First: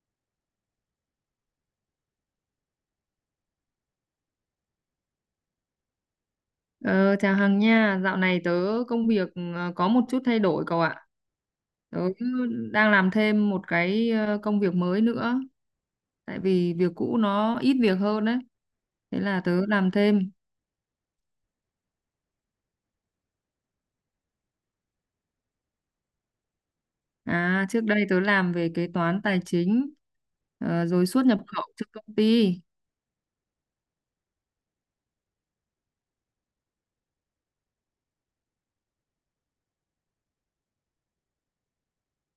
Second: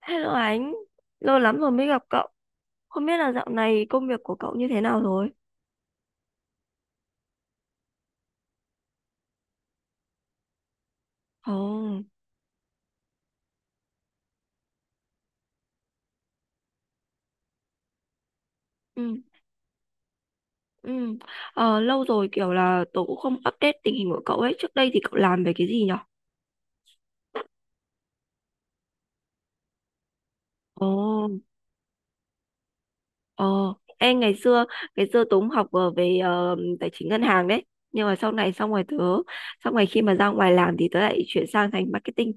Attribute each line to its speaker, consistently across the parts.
Speaker 1: Hello anh, lâu lắm rồi mới gặp cậu. Không biết là dạo này công việc của cậu như thế nào rồi?
Speaker 2: Ờ, Chào Hằng nha, dạo này tớ công việc có một chút thay đổi cậu ạ.
Speaker 1: Ồ,
Speaker 2: Tớ đang làm thêm một cái công việc mới nữa, tại vì việc cũ nó ít việc hơn đấy. Thế
Speaker 1: ừ,
Speaker 2: là tớ làm thêm.
Speaker 1: ừ. Lâu rồi kiểu là tớ cũng không update tình hình của cậu ấy. Trước đây thì cậu làm về cái gì nhở?
Speaker 2: À, trước đây tớ làm về kế toán tài chính,
Speaker 1: Ồ,
Speaker 2: rồi xuất nhập khẩu cho công ty.
Speaker 1: ồ. Em ngày xưa tớ cũng học về tài chính ngân hàng đấy. Nhưng mà sau này xong rồi tớ, xong rồi khi mà ra ngoài làm thì tớ lại chuyển sang thành marketing.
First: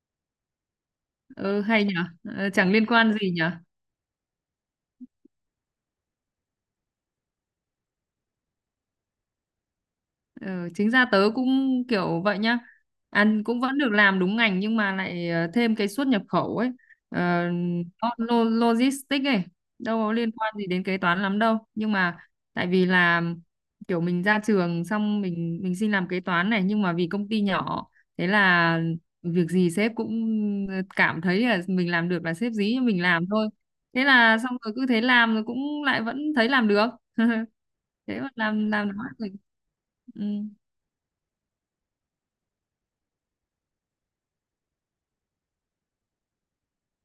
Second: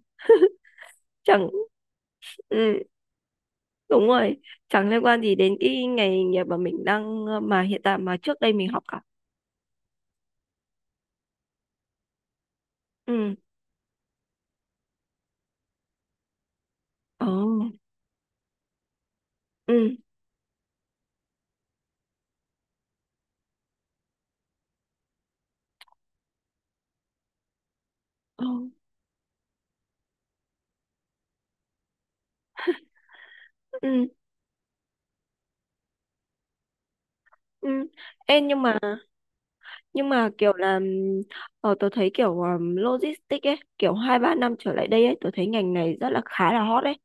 Speaker 1: Chẳng,
Speaker 2: Ừ, hay nhở. Chẳng
Speaker 1: ừ,
Speaker 2: liên quan gì nhỉ?
Speaker 1: đúng rồi, chẳng liên quan gì đến cái nghề nghiệp mà mình đang, mà hiện tại mà trước đây mình học cả.
Speaker 2: Ừ, chính ra tớ cũng kiểu vậy nhá,
Speaker 1: Ừ.
Speaker 2: ăn cũng vẫn được làm đúng ngành, nhưng mà lại thêm cái xuất nhập khẩu ấy,
Speaker 1: Ồ.
Speaker 2: ờ, nó logistics ấy,
Speaker 1: Ừ.
Speaker 2: đâu có liên quan gì đến kế toán lắm đâu, nhưng mà tại vì là kiểu mình ra trường xong mình xin làm kế toán này, nhưng mà vì công ty nhỏ, thế
Speaker 1: Ờ.
Speaker 2: là việc gì sếp cũng cảm thấy là mình làm được là sếp dí cho mình làm thôi, thế
Speaker 1: Ừ.
Speaker 2: là xong rồi cứ thế làm, rồi cũng lại vẫn thấy làm được.
Speaker 1: Ừ.
Speaker 2: Thế mà
Speaker 1: Ê, nhưng
Speaker 2: làm
Speaker 1: mà
Speaker 2: làm nó thì
Speaker 1: nhưng
Speaker 2: ừ.
Speaker 1: mà kiểu là tớ thấy kiểu logistics ấy kiểu hai ba năm trở lại đây ấy tớ thấy ngành này rất là khá là hot ấy,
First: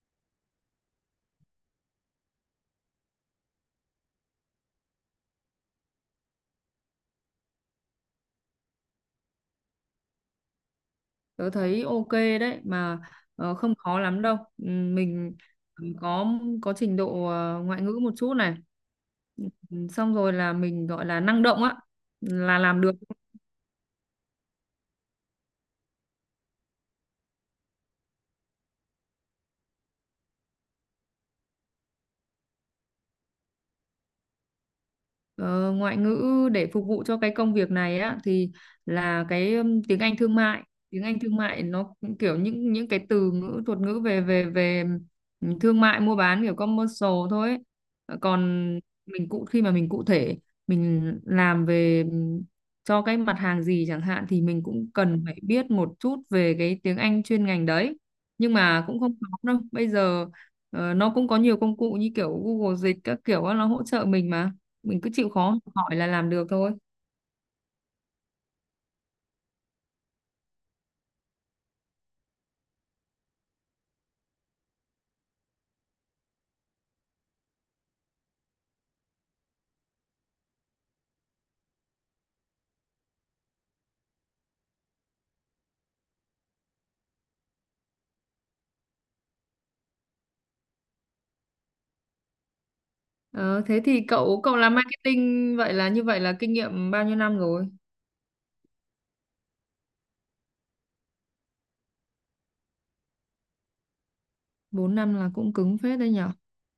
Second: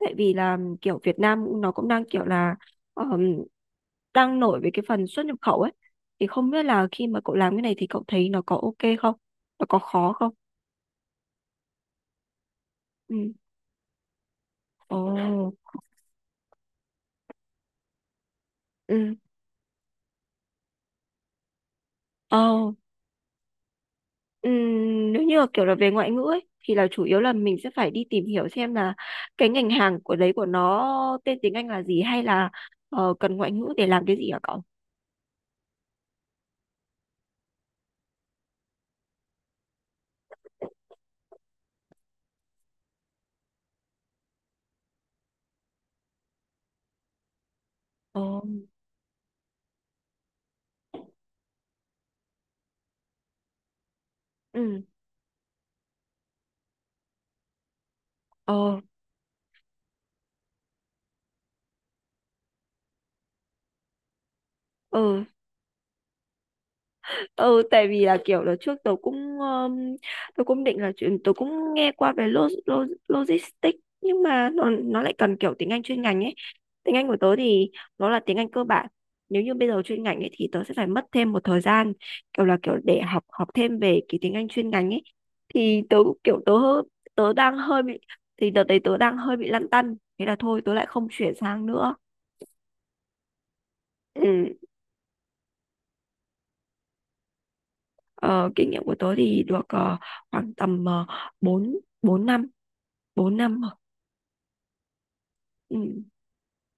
Speaker 1: tại vì là kiểu Việt Nam nó cũng đang kiểu là ờm, đang nổi về cái phần xuất nhập khẩu ấy. Thì không biết là khi mà cậu làm cái này thì cậu thấy nó có ok không, nó có khó không?
Speaker 2: Tớ thấy ok đấy mà,
Speaker 1: Ừ.
Speaker 2: không khó lắm đâu, ừ, mình
Speaker 1: Ồ.
Speaker 2: có có trình độ ngoại ngữ một chút này.
Speaker 1: Ừ.
Speaker 2: Ừ, xong rồi là mình gọi là năng động á, là
Speaker 1: Ồ.
Speaker 2: làm được.
Speaker 1: Ừm, nếu như là kiểu là về ngoại ngữ ấy, thì là chủ yếu là mình sẽ phải đi tìm hiểu xem là cái ngành hàng của đấy của nó tên tiếng Anh là gì, hay là cần ngoại ngữ để làm cái gì hả cậu?
Speaker 2: Ờ, Ngoại ngữ để phục vụ cho cái công việc này á thì là cái tiếng Anh thương mại, nó cũng kiểu những cái từ ngữ thuật ngữ về về về thương mại mua bán kiểu commercial thôi ấy. Ờ,
Speaker 1: Ồ,
Speaker 2: còn mình cụ khi mà mình cụ thể mình làm về cho cái mặt hàng gì chẳng hạn thì mình
Speaker 1: Ừ,
Speaker 2: cũng cần phải biết một chút về cái tiếng Anh chuyên ngành đấy, nhưng
Speaker 1: ờ,
Speaker 2: mà cũng không khó đâu bây giờ, nó cũng có nhiều công cụ như kiểu Google Dịch các kiểu á, nó hỗ trợ mình mà, mình cứ
Speaker 1: ừ.
Speaker 2: chịu khó học hỏi là làm được thôi.
Speaker 1: Ừ, tại vì là kiểu là trước tôi cũng định là chuyện tôi cũng nghe qua về lo, lo, logistics, nhưng mà nó lại cần kiểu tiếng Anh chuyên ngành ấy. Tiếng Anh của tớ thì nó là tiếng Anh cơ bản. Nếu như bây giờ chuyên ngành ấy thì tớ sẽ phải mất thêm một thời gian kiểu là kiểu để học học thêm về cái tiếng Anh chuyên ngành ấy. Thì tớ cũng kiểu tớ đang hơi bị, thì đợt đấy tớ đang hơi bị lăn tăn, thế là thôi tớ lại không chuyển sang nữa.
Speaker 2: Ờ, Thế thì cậu
Speaker 1: Ừ.
Speaker 2: cậu làm marketing, vậy là như vậy là kinh nghiệm bao nhiêu năm rồi?
Speaker 1: ờ, kinh nghiệm của tớ thì được khoảng tầm 4 4 năm, 4 năm rồi.
Speaker 2: 4 năm là cũng
Speaker 1: Ừ.
Speaker 2: cứng phết đấy nhở.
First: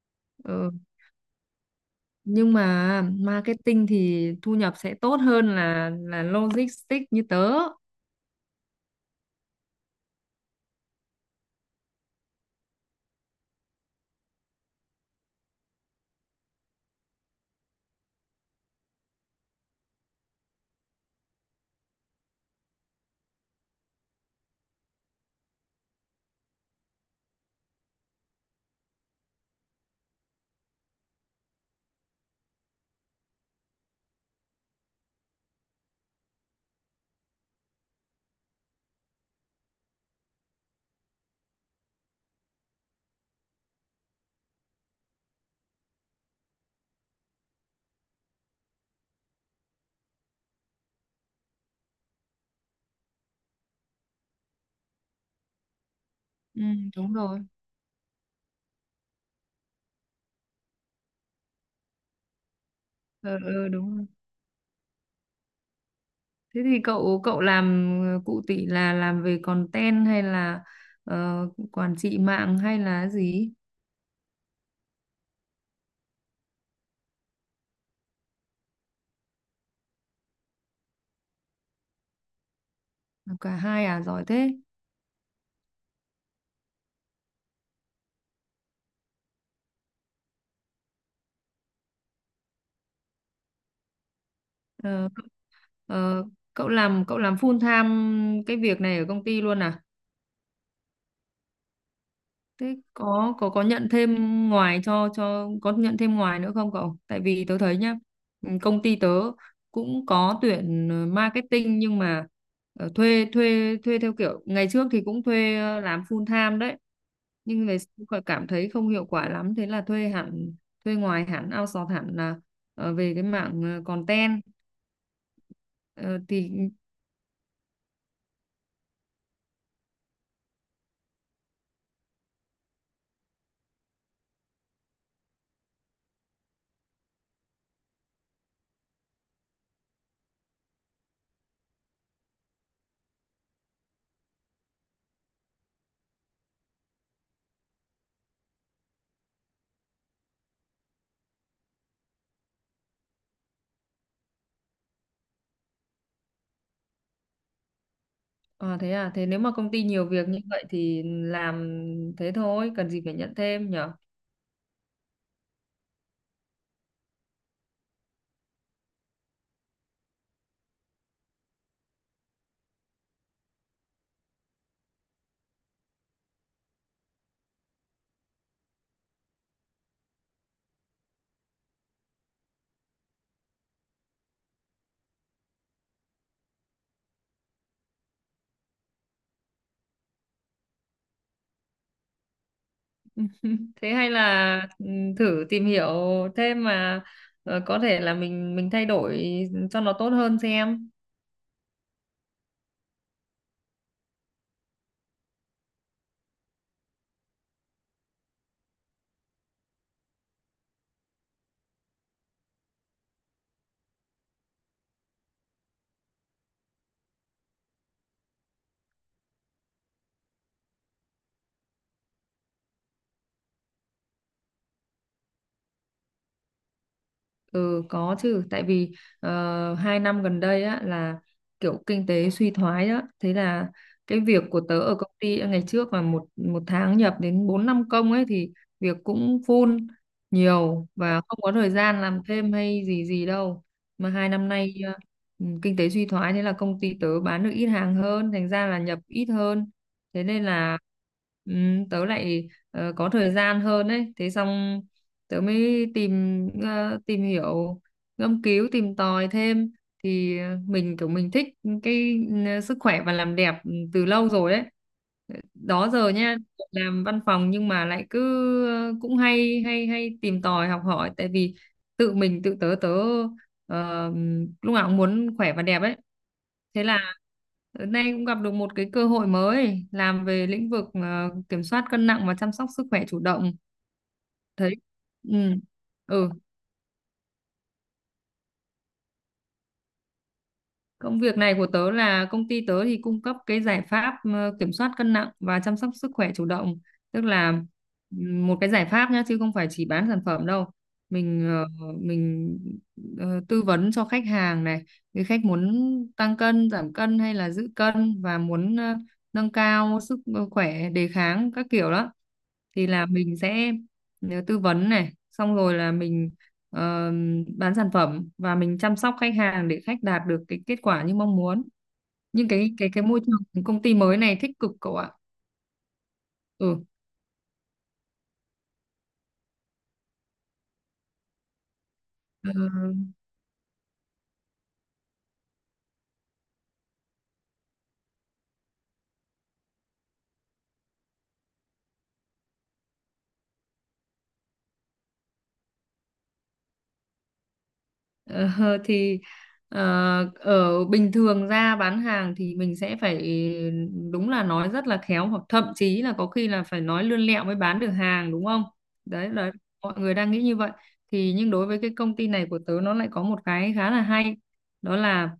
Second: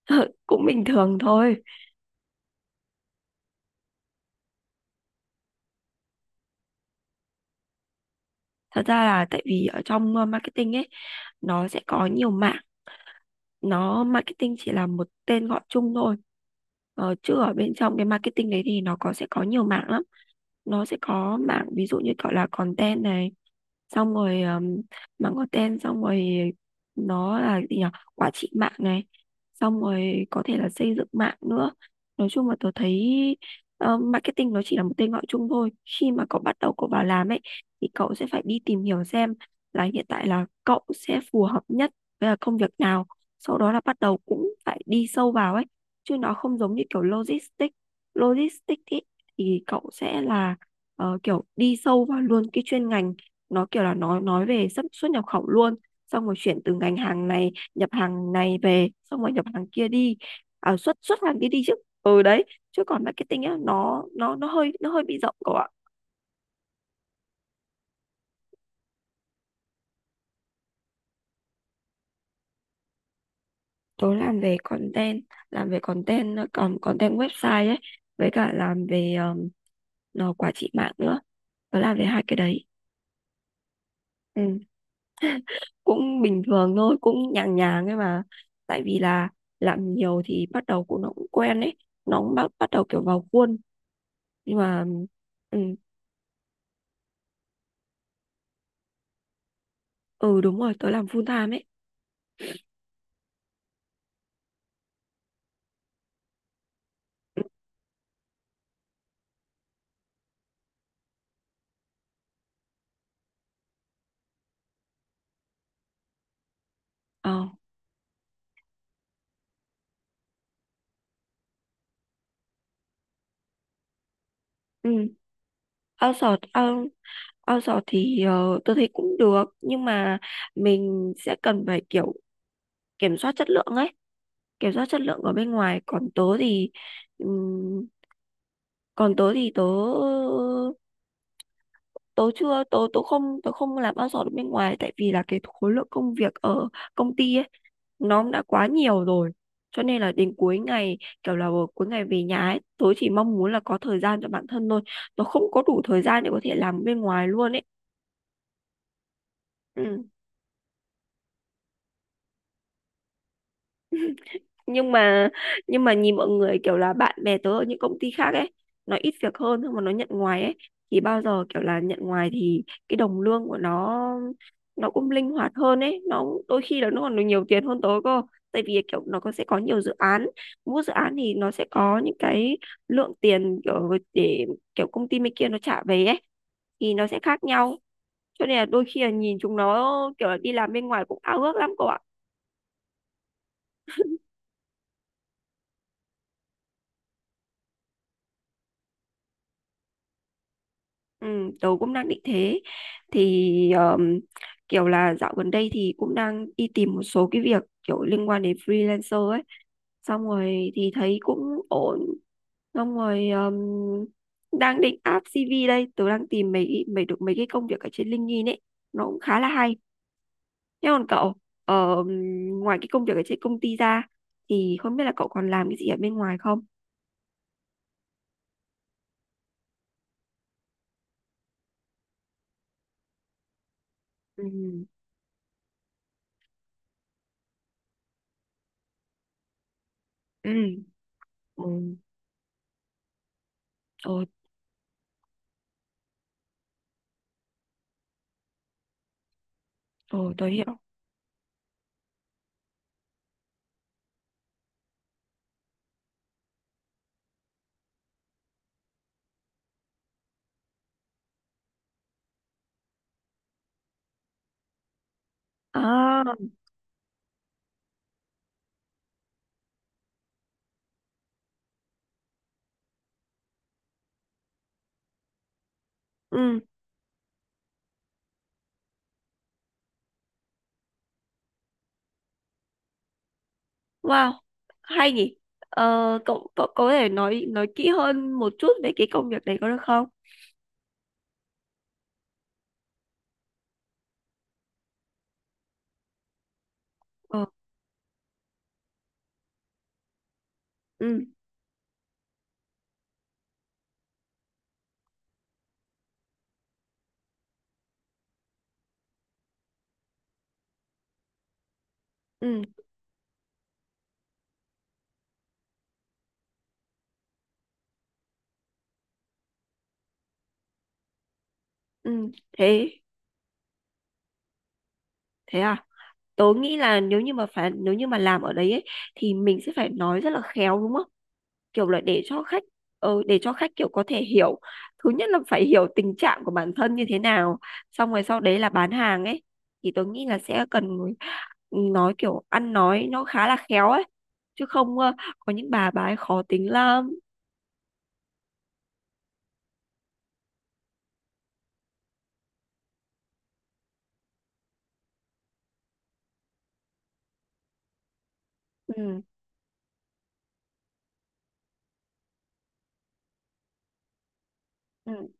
Speaker 1: Cũng
Speaker 2: Ờ,
Speaker 1: bình thường thôi.
Speaker 2: nhưng mà marketing thì thu nhập sẽ tốt hơn là logistics như tớ.
Speaker 1: Thật ra là tại vì ở trong marketing ấy nó sẽ có nhiều mảng. Nó marketing chỉ là một tên gọi chung thôi, chứ ở bên trong cái marketing đấy thì nó có sẽ có nhiều mảng lắm. Nó sẽ có mảng ví dụ như gọi là content này, xong rồi mảng content, xong rồi nó là gì nhỉ, quản trị mạng này, xong rồi có thể là xây dựng mạng nữa. Nói chung là tôi thấy marketing nó chỉ là một tên gọi chung thôi. Khi mà cậu bắt đầu cậu vào làm ấy, thì cậu sẽ phải đi tìm hiểu xem là hiện tại là cậu sẽ phù hợp nhất với là công việc nào, sau đó là bắt đầu cũng phải đi sâu vào ấy. Chứ nó không giống như kiểu logistics, logistics ý, thì cậu sẽ là kiểu đi sâu vào luôn cái chuyên ngành, nó kiểu là nói về xuất xuất nhập khẩu luôn, xong rồi chuyển
Speaker 2: Ừ,
Speaker 1: từ ngành
Speaker 2: đúng
Speaker 1: hàng
Speaker 2: rồi.
Speaker 1: này, nhập hàng này về xong rồi nhập hàng kia đi, à, xuất xuất hàng kia đi chứ. Ừ đấy, chứ còn marketing á
Speaker 2: Ờ, Đúng
Speaker 1: nó
Speaker 2: rồi.
Speaker 1: nó nó hơi nó hơi bị rộng cậu ạ.
Speaker 2: Thế thì cậu cậu làm, cụ tỷ là làm về content hay là ờ, quản trị mạng hay là gì?
Speaker 1: Tớ làm về content, làm về content, còn content website ấy, với cả làm về nó quản trị mạng nữa, tớ làm đến hai cái đấy.
Speaker 2: Làm cả hai à, giỏi thế.
Speaker 1: Ừ. Cũng bình thường thôi, cũng nhàng nhàng ấy mà. Tại vì là làm nhiều thì bắt đầu cũng nó cũng quen ấy, nó cũng bắt bắt đầu kiểu vào khuôn, nhưng mà
Speaker 2: Ờ.
Speaker 1: ừ,
Speaker 2: Ờ, Cậu làm, cậu làm full time cái việc này ở công ty luôn à?
Speaker 1: ừ đúng rồi, tớ làm full time ấy.
Speaker 2: Thế có nhận thêm ngoài nữa không cậu? Tại vì tớ thấy nhá, ừ, công ty tớ cũng có tuyển marketing, nhưng mà thuê thuê thuê theo kiểu ngày trước thì cũng thuê làm full time đấy.
Speaker 1: Ờ.
Speaker 2: Nhưng về sau cậu cảm thấy không hiệu quả lắm, thế là thuê hẳn, thuê ngoài hẳn, outsource hẳn là về cái mảng content.
Speaker 1: Ừ.
Speaker 2: Ờ,
Speaker 1: outsource
Speaker 2: thì
Speaker 1: out- outsource thì tôi thấy cũng được, nhưng mà mình sẽ cần phải kiểu kiểm soát chất lượng ấy, kiểm soát chất lượng ở bên ngoài. Còn tớ thì ừm, còn tớ thì tớ tớ chưa tớ tớ không làm outsource được bên ngoài, tại vì là cái khối lượng công việc ở công ty ấy nó đã quá nhiều rồi, cho nên là đến cuối ngày kiểu là cuối ngày về nhà ấy tớ chỉ mong muốn là có thời gian cho bản thân thôi. Tớ không có đủ thời gian để có thể làm bên ngoài luôn ấy.
Speaker 2: À, thế nếu mà công ty
Speaker 1: Ừ.
Speaker 2: nhiều việc như vậy thì làm thế thôi, cần gì phải nhận thêm nhở?
Speaker 1: nhưng mà nhưng mà nhìn mọi người kiểu là bạn bè tớ ở những công ty khác ấy, nó ít việc hơn nhưng mà nó nhận ngoài ấy, thì bao giờ kiểu là nhận ngoài thì cái đồng lương của nó cũng linh hoạt hơn ấy, nó đôi khi là nó còn được nhiều tiền hơn tớ cơ. Tại vì kiểu nó có sẽ có nhiều dự án, mỗi dự án thì nó sẽ có những cái lượng tiền kiểu để kiểu công ty bên kia nó trả về ấy thì nó sẽ khác nhau, cho nên là đôi khi là nhìn chúng nó kiểu là đi làm bên ngoài cũng ao ước lắm cô ạ.
Speaker 2: Thế hay là, ừ, thử tìm hiểu thêm mà, có thể là mình thay đổi cho nó tốt hơn xem.
Speaker 1: Ừ, tớ cũng đang định thế. Thì kiểu là dạo gần đây thì cũng đang đi tìm một số cái việc kiểu liên quan đến freelancer ấy, xong rồi thì thấy cũng ổn, xong rồi đang định áp CV đây, tớ đang tìm mấy mấy được mấy cái công việc ở trên LinkedIn ấy, nó cũng khá là hay. Thế còn cậu, ờ, ngoài cái công việc ở trên công ty ra thì không biết là cậu còn làm cái gì ở bên ngoài không?
Speaker 2: Ừ, có chứ, tại vì 2 năm gần đây á là kiểu kinh tế suy thoái á, thế là cái việc
Speaker 1: Ừ.
Speaker 2: của tớ ở công ty ngày trước mà một một tháng nhập đến 4 5 công ấy thì việc cũng full,
Speaker 1: Ừ.
Speaker 2: nhiều và không có thời
Speaker 1: Ừ.
Speaker 2: gian làm thêm hay gì gì đâu. Mà 2 năm nay, ừ, kinh tế suy thoái, thế là công ty tớ bán được ít hàng hơn, thành ra là nhập ít hơn, thế
Speaker 1: Ừ.
Speaker 2: nên
Speaker 1: Tôi hiểu.
Speaker 2: là ừ, tớ lại có thời gian hơn đấy. Thế xong tớ mới tìm hiểu, ngâm cứu tìm tòi thêm, thì mình kiểu mình thích cái sức khỏe và làm đẹp từ lâu rồi đấy, đó giờ
Speaker 1: À,
Speaker 2: nha. Làm văn phòng nhưng mà lại cứ cũng hay hay hay tìm tòi học hỏi, tại vì tự tớ tớ ờ, lúc nào cũng muốn khỏe và đẹp ấy.
Speaker 1: ừ.
Speaker 2: Thế là hôm nay cũng gặp được một cái cơ hội mới, làm về lĩnh vực kiểm soát cân nặng và chăm sóc sức khỏe chủ động,
Speaker 1: Wow,
Speaker 2: thấy,
Speaker 1: hay nhỉ.
Speaker 2: ừ.
Speaker 1: Ờ,
Speaker 2: Ừ,
Speaker 1: cậu, cậu có thể nói kỹ hơn một chút về cái công việc đấy có được không?
Speaker 2: công việc này của tớ là công ty tớ thì cung cấp cái giải pháp kiểm soát cân nặng và chăm sóc sức khỏe chủ động. Tức
Speaker 1: Ờ,
Speaker 2: là một cái giải pháp nhá, chứ không phải chỉ bán sản phẩm đâu.
Speaker 1: ừ,
Speaker 2: mình ờ, mình tư vấn cho khách hàng này, cái khách muốn tăng cân, giảm cân hay là giữ cân và muốn nâng cao sức khỏe, đề kháng các kiểu đó,
Speaker 1: ừ,
Speaker 2: thì là mình sẽ tư vấn này, xong rồi là mình ờ, bán sản phẩm và mình chăm sóc khách hàng để khách đạt được cái kết quả như mong muốn.
Speaker 1: ừ,
Speaker 2: Nhưng cái
Speaker 1: thế,
Speaker 2: cái cái môi trường công ty mới này thích cực cậu ạ.
Speaker 1: thế à? Tớ nghĩ
Speaker 2: Ừ.
Speaker 1: là nếu như mà làm ở đấy ấy, thì mình sẽ phải nói rất là khéo đúng không? Kiểu là để cho
Speaker 2: Ờ,
Speaker 1: khách để cho khách kiểu có thể hiểu, thứ nhất là phải hiểu tình trạng của bản thân như thế nào, xong rồi sau đấy là bán hàng ấy, thì tôi nghĩ là sẽ cần người- nói kiểu ăn nói nó khá là khéo ấy, chứ không có những bà ấy khó tính lắm.
Speaker 2: Ờ, thì ờ, Ở bình thường ra bán hàng thì mình sẽ phải đúng là nói rất là khéo, hoặc thậm chí là có khi là phải nói lươn lẹo mới bán được hàng, đúng không?
Speaker 1: Ừ,
Speaker 2: Đấy là mọi người đang nghĩ như vậy. Thì nhưng đối với cái công ty này của tớ, nó lại có một cái khá là hay, đó
Speaker 1: ừ,
Speaker 2: là:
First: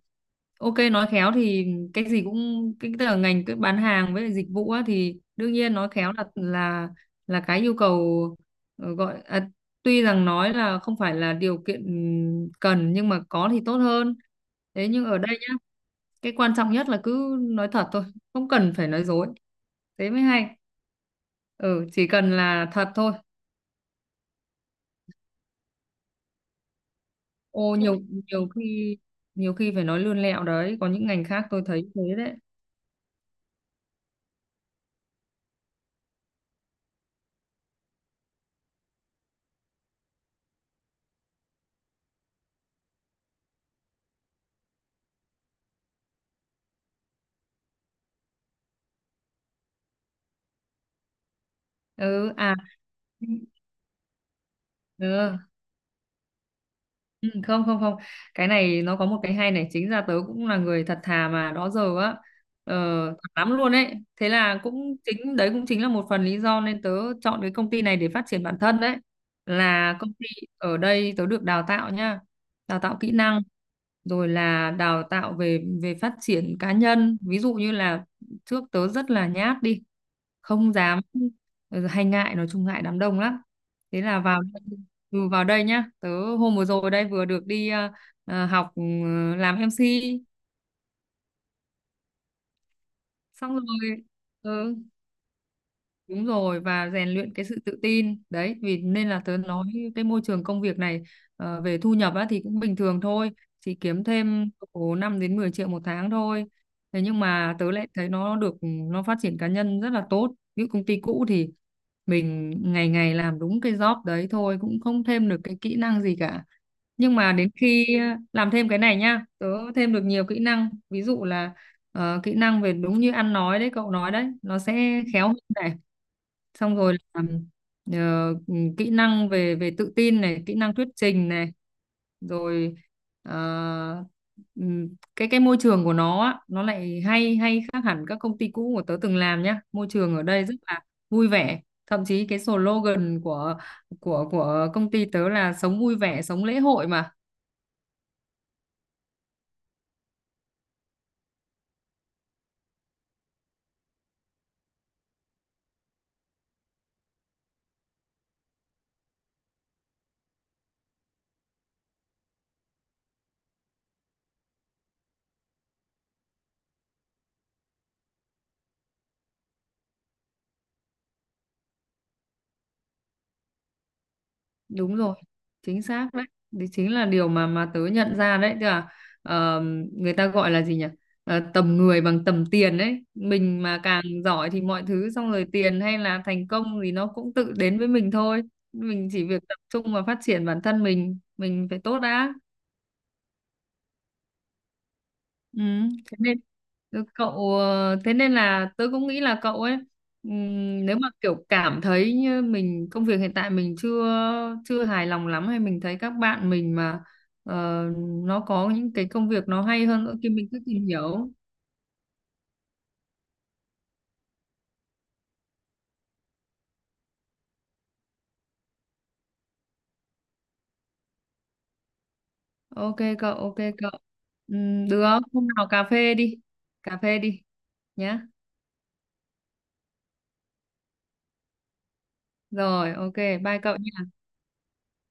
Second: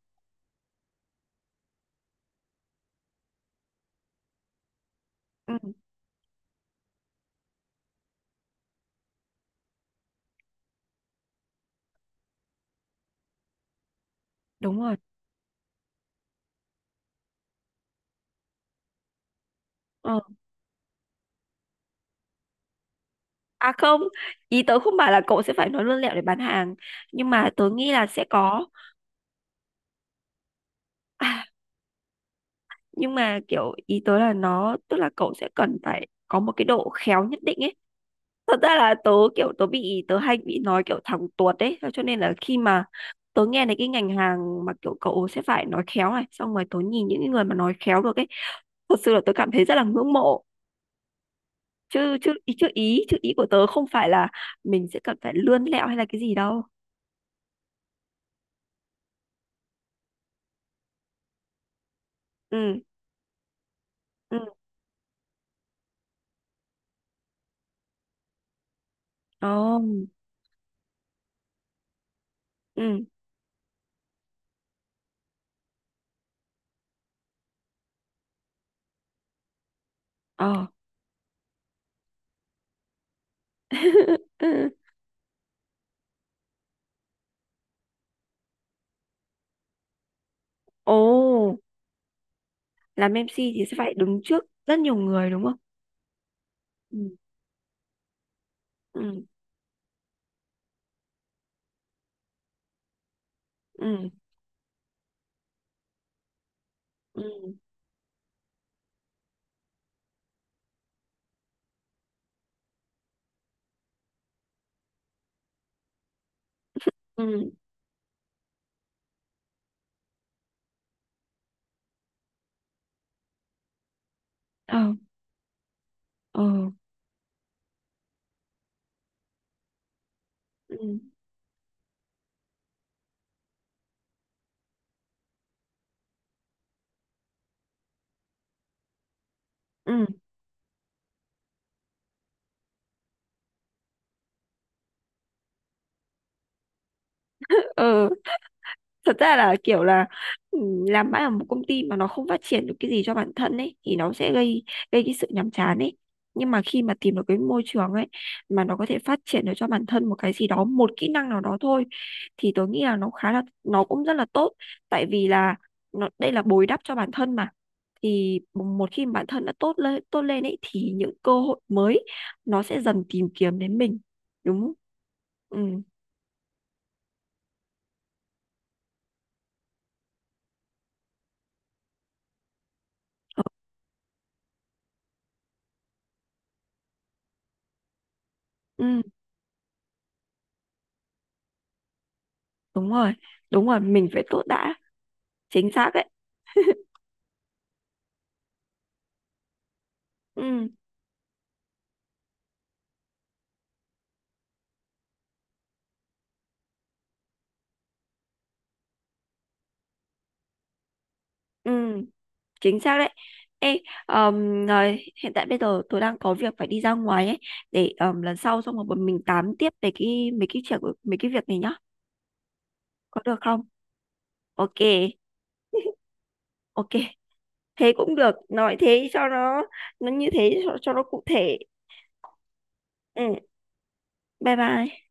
Speaker 2: ok, nói khéo thì, cái gì cũng, cái tức là ngành, cái bán hàng với lại dịch vụ á, thì đương
Speaker 1: ừ,
Speaker 2: nhiên nói khéo là cái yêu cầu, ờ, gọi à, tuy rằng nói là không phải là điều kiện cần nhưng mà có thì tốt hơn.
Speaker 1: đúng
Speaker 2: Thế
Speaker 1: rồi.
Speaker 2: nhưng ở đây nhá, cái quan trọng nhất là cứ nói thật thôi, không cần phải nói dối, thế
Speaker 1: Ờ.
Speaker 2: mới hay. Ừ, chỉ cần là thật thôi.
Speaker 1: À không, ý tớ không bảo là cậu sẽ phải nói lươn lẹo để bán hàng, nhưng mà tớ
Speaker 2: Ô
Speaker 1: nghĩ
Speaker 2: nhiều
Speaker 1: là sẽ
Speaker 2: nhiều
Speaker 1: có,
Speaker 2: khi Nhiều khi phải nói lươn lẹo đấy, có những ngành
Speaker 1: à,
Speaker 2: khác tôi thấy thế đấy.
Speaker 1: nhưng mà kiểu ý tớ là nó tức là cậu sẽ cần phải có một cái độ khéo nhất định ấy. Thật ra là tớ kiểu tớ bị tớ hay bị nói kiểu thẳng tuột đấy, cho nên là khi mà tớ nghe thấy cái ngành hàng mà kiểu cậu sẽ phải nói khéo này, xong rồi tớ nhìn những cái người mà nói khéo được ấy, thật sự là tớ cảm thấy rất là ngưỡng mộ. chứ chứ
Speaker 2: Ừ,
Speaker 1: ý
Speaker 2: à,
Speaker 1: chứ ý chứ ý của tớ không phải là mình sẽ cần phải
Speaker 2: ừ.
Speaker 1: lươn lẹo hay là cái gì đâu.
Speaker 2: Ừ, không, không, không, cái này nó có một cái hay này, chính ra tớ cũng là người thật thà mà đó giờ á, ờ,
Speaker 1: Ừ.
Speaker 2: thật lắm luôn ấy. Thế
Speaker 1: Ừ.
Speaker 2: là cũng chính đấy, cũng chính là một phần lý do nên tớ chọn cái công ty này để phát triển bản thân đấy.
Speaker 1: Ồ.
Speaker 2: Là công ty ở đây tớ được đào tạo nha, đào tạo
Speaker 1: Ừ.
Speaker 2: kỹ năng, rồi là đào tạo về về phát triển cá nhân, ví dụ như là trước tớ rất là nhát, đi
Speaker 1: Ờ.
Speaker 2: không dám, hay ngại, nói chung ngại đám đông lắm. Thế là vào, vào đây nhá, tớ hôm vừa rồi đây vừa được đi học, làm MC,
Speaker 1: Ồ, làm MC
Speaker 2: xong
Speaker 1: thì sẽ phải
Speaker 2: rồi.
Speaker 1: đứng trước
Speaker 2: Ừ,
Speaker 1: rất nhiều người đúng không?
Speaker 2: đúng rồi và
Speaker 1: Ừ.
Speaker 2: rèn luyện cái sự tự tin đấy, vì nên là
Speaker 1: Ừ.
Speaker 2: tớ nói cái môi trường công việc này, về thu nhập á, thì cũng bình thường thôi, chỉ kiếm
Speaker 1: Ừ.
Speaker 2: thêm khoảng 5 đến 10 triệu một tháng thôi. Thế nhưng
Speaker 1: Ừ.
Speaker 2: mà tớ lại thấy nó được, nó phát triển cá nhân rất là tốt. Ví dụ công ty cũ thì mình ngày ngày làm đúng cái job đấy thôi, cũng không thêm được cái kỹ năng gì cả, nhưng mà đến
Speaker 1: Ừ.
Speaker 2: khi làm thêm cái này nhá, tớ thêm được nhiều kỹ năng, ví dụ là kỹ năng về đúng như ăn nói đấy, cậu nói đấy, nó
Speaker 1: Ờ.
Speaker 2: sẽ khéo hơn,
Speaker 1: Ờ.
Speaker 2: xong rồi là kỹ năng về về tự tin này, kỹ năng thuyết
Speaker 1: Ừ.
Speaker 2: trình này, rồi ờ, ừm, cái môi trường của nó á, nó lại hay hay khác hẳn các công ty cũ của tớ từng làm nhá. Môi
Speaker 1: Ừ.
Speaker 2: trường ở đây rất là vui vẻ, thậm chí cái slogan của, của công ty tớ là sống vui vẻ sống lễ hội mà.
Speaker 1: Ừ. Thật ra là kiểu là ừ, làm mãi ở một công ty mà nó không phát triển được cái gì cho bản thân ấy thì nó sẽ gây gây cái sự nhàm chán ấy. Nhưng mà khi mà tìm được cái môi trường ấy mà nó có thể phát triển được cho bản thân một cái gì đó, một kỹ năng nào đó thôi, thì tôi nghĩ là nó khá là nó cũng rất là tốt. Tại vì là nó đây là bồi đắp cho bản thân mà. Thì một khi mà bản thân đã tốt lên ấy thì những cơ hội mới nó sẽ dần tìm kiếm đến mình, đúng không?
Speaker 2: Đúng rồi,
Speaker 1: Ừ.
Speaker 2: chính xác đấy, đấy chính là điều mà tớ nhận ra đấy. Tức là ờ, người ta gọi là gì nhỉ? Tầm người bằng tầm tiền đấy, mình mà càng giỏi thì mọi thứ, xong rồi tiền hay là thành công thì nó cũng tự đến với mình thôi,
Speaker 1: Ừ,
Speaker 2: mình chỉ việc tập trung và phát triển bản thân, mình phải tốt đã.
Speaker 1: đúng rồi, đúng rồi, mình phải tốt đã,
Speaker 2: Ừ,
Speaker 1: chính xác đấy.
Speaker 2: thế nên, thế nên là tớ cũng nghĩ là cậu ấy,
Speaker 1: Ừ.
Speaker 2: nếu mà kiểu cảm thấy như mình, công việc hiện tại mình chưa chưa hài lòng lắm, hay mình thấy các bạn mình mà ờ, nó có những cái công việc nó hay hơn nữa thì mình cứ tìm hiểu.
Speaker 1: Ừ, chính xác đấy. Ê, rồi, hiện tại bây giờ tôi đang có việc phải đi ra ngoài ấy, để lần sau xong rồi bọn mình tám tiếp về cái mấy cái chuyện mấy cái việc này nhá,
Speaker 2: Ok
Speaker 1: có được
Speaker 2: cậu, ok
Speaker 1: không?
Speaker 2: cậu.
Speaker 1: Ok.
Speaker 2: Được, hôm nào cà phê đi.
Speaker 1: Ok,
Speaker 2: Cà phê đi
Speaker 1: thế cũng
Speaker 2: nhá.
Speaker 1: được, nói thế cho nó như thế cho nó cụ thể.
Speaker 2: Rồi, ok,
Speaker 1: Ừ,
Speaker 2: bye cậu.
Speaker 1: bye bye.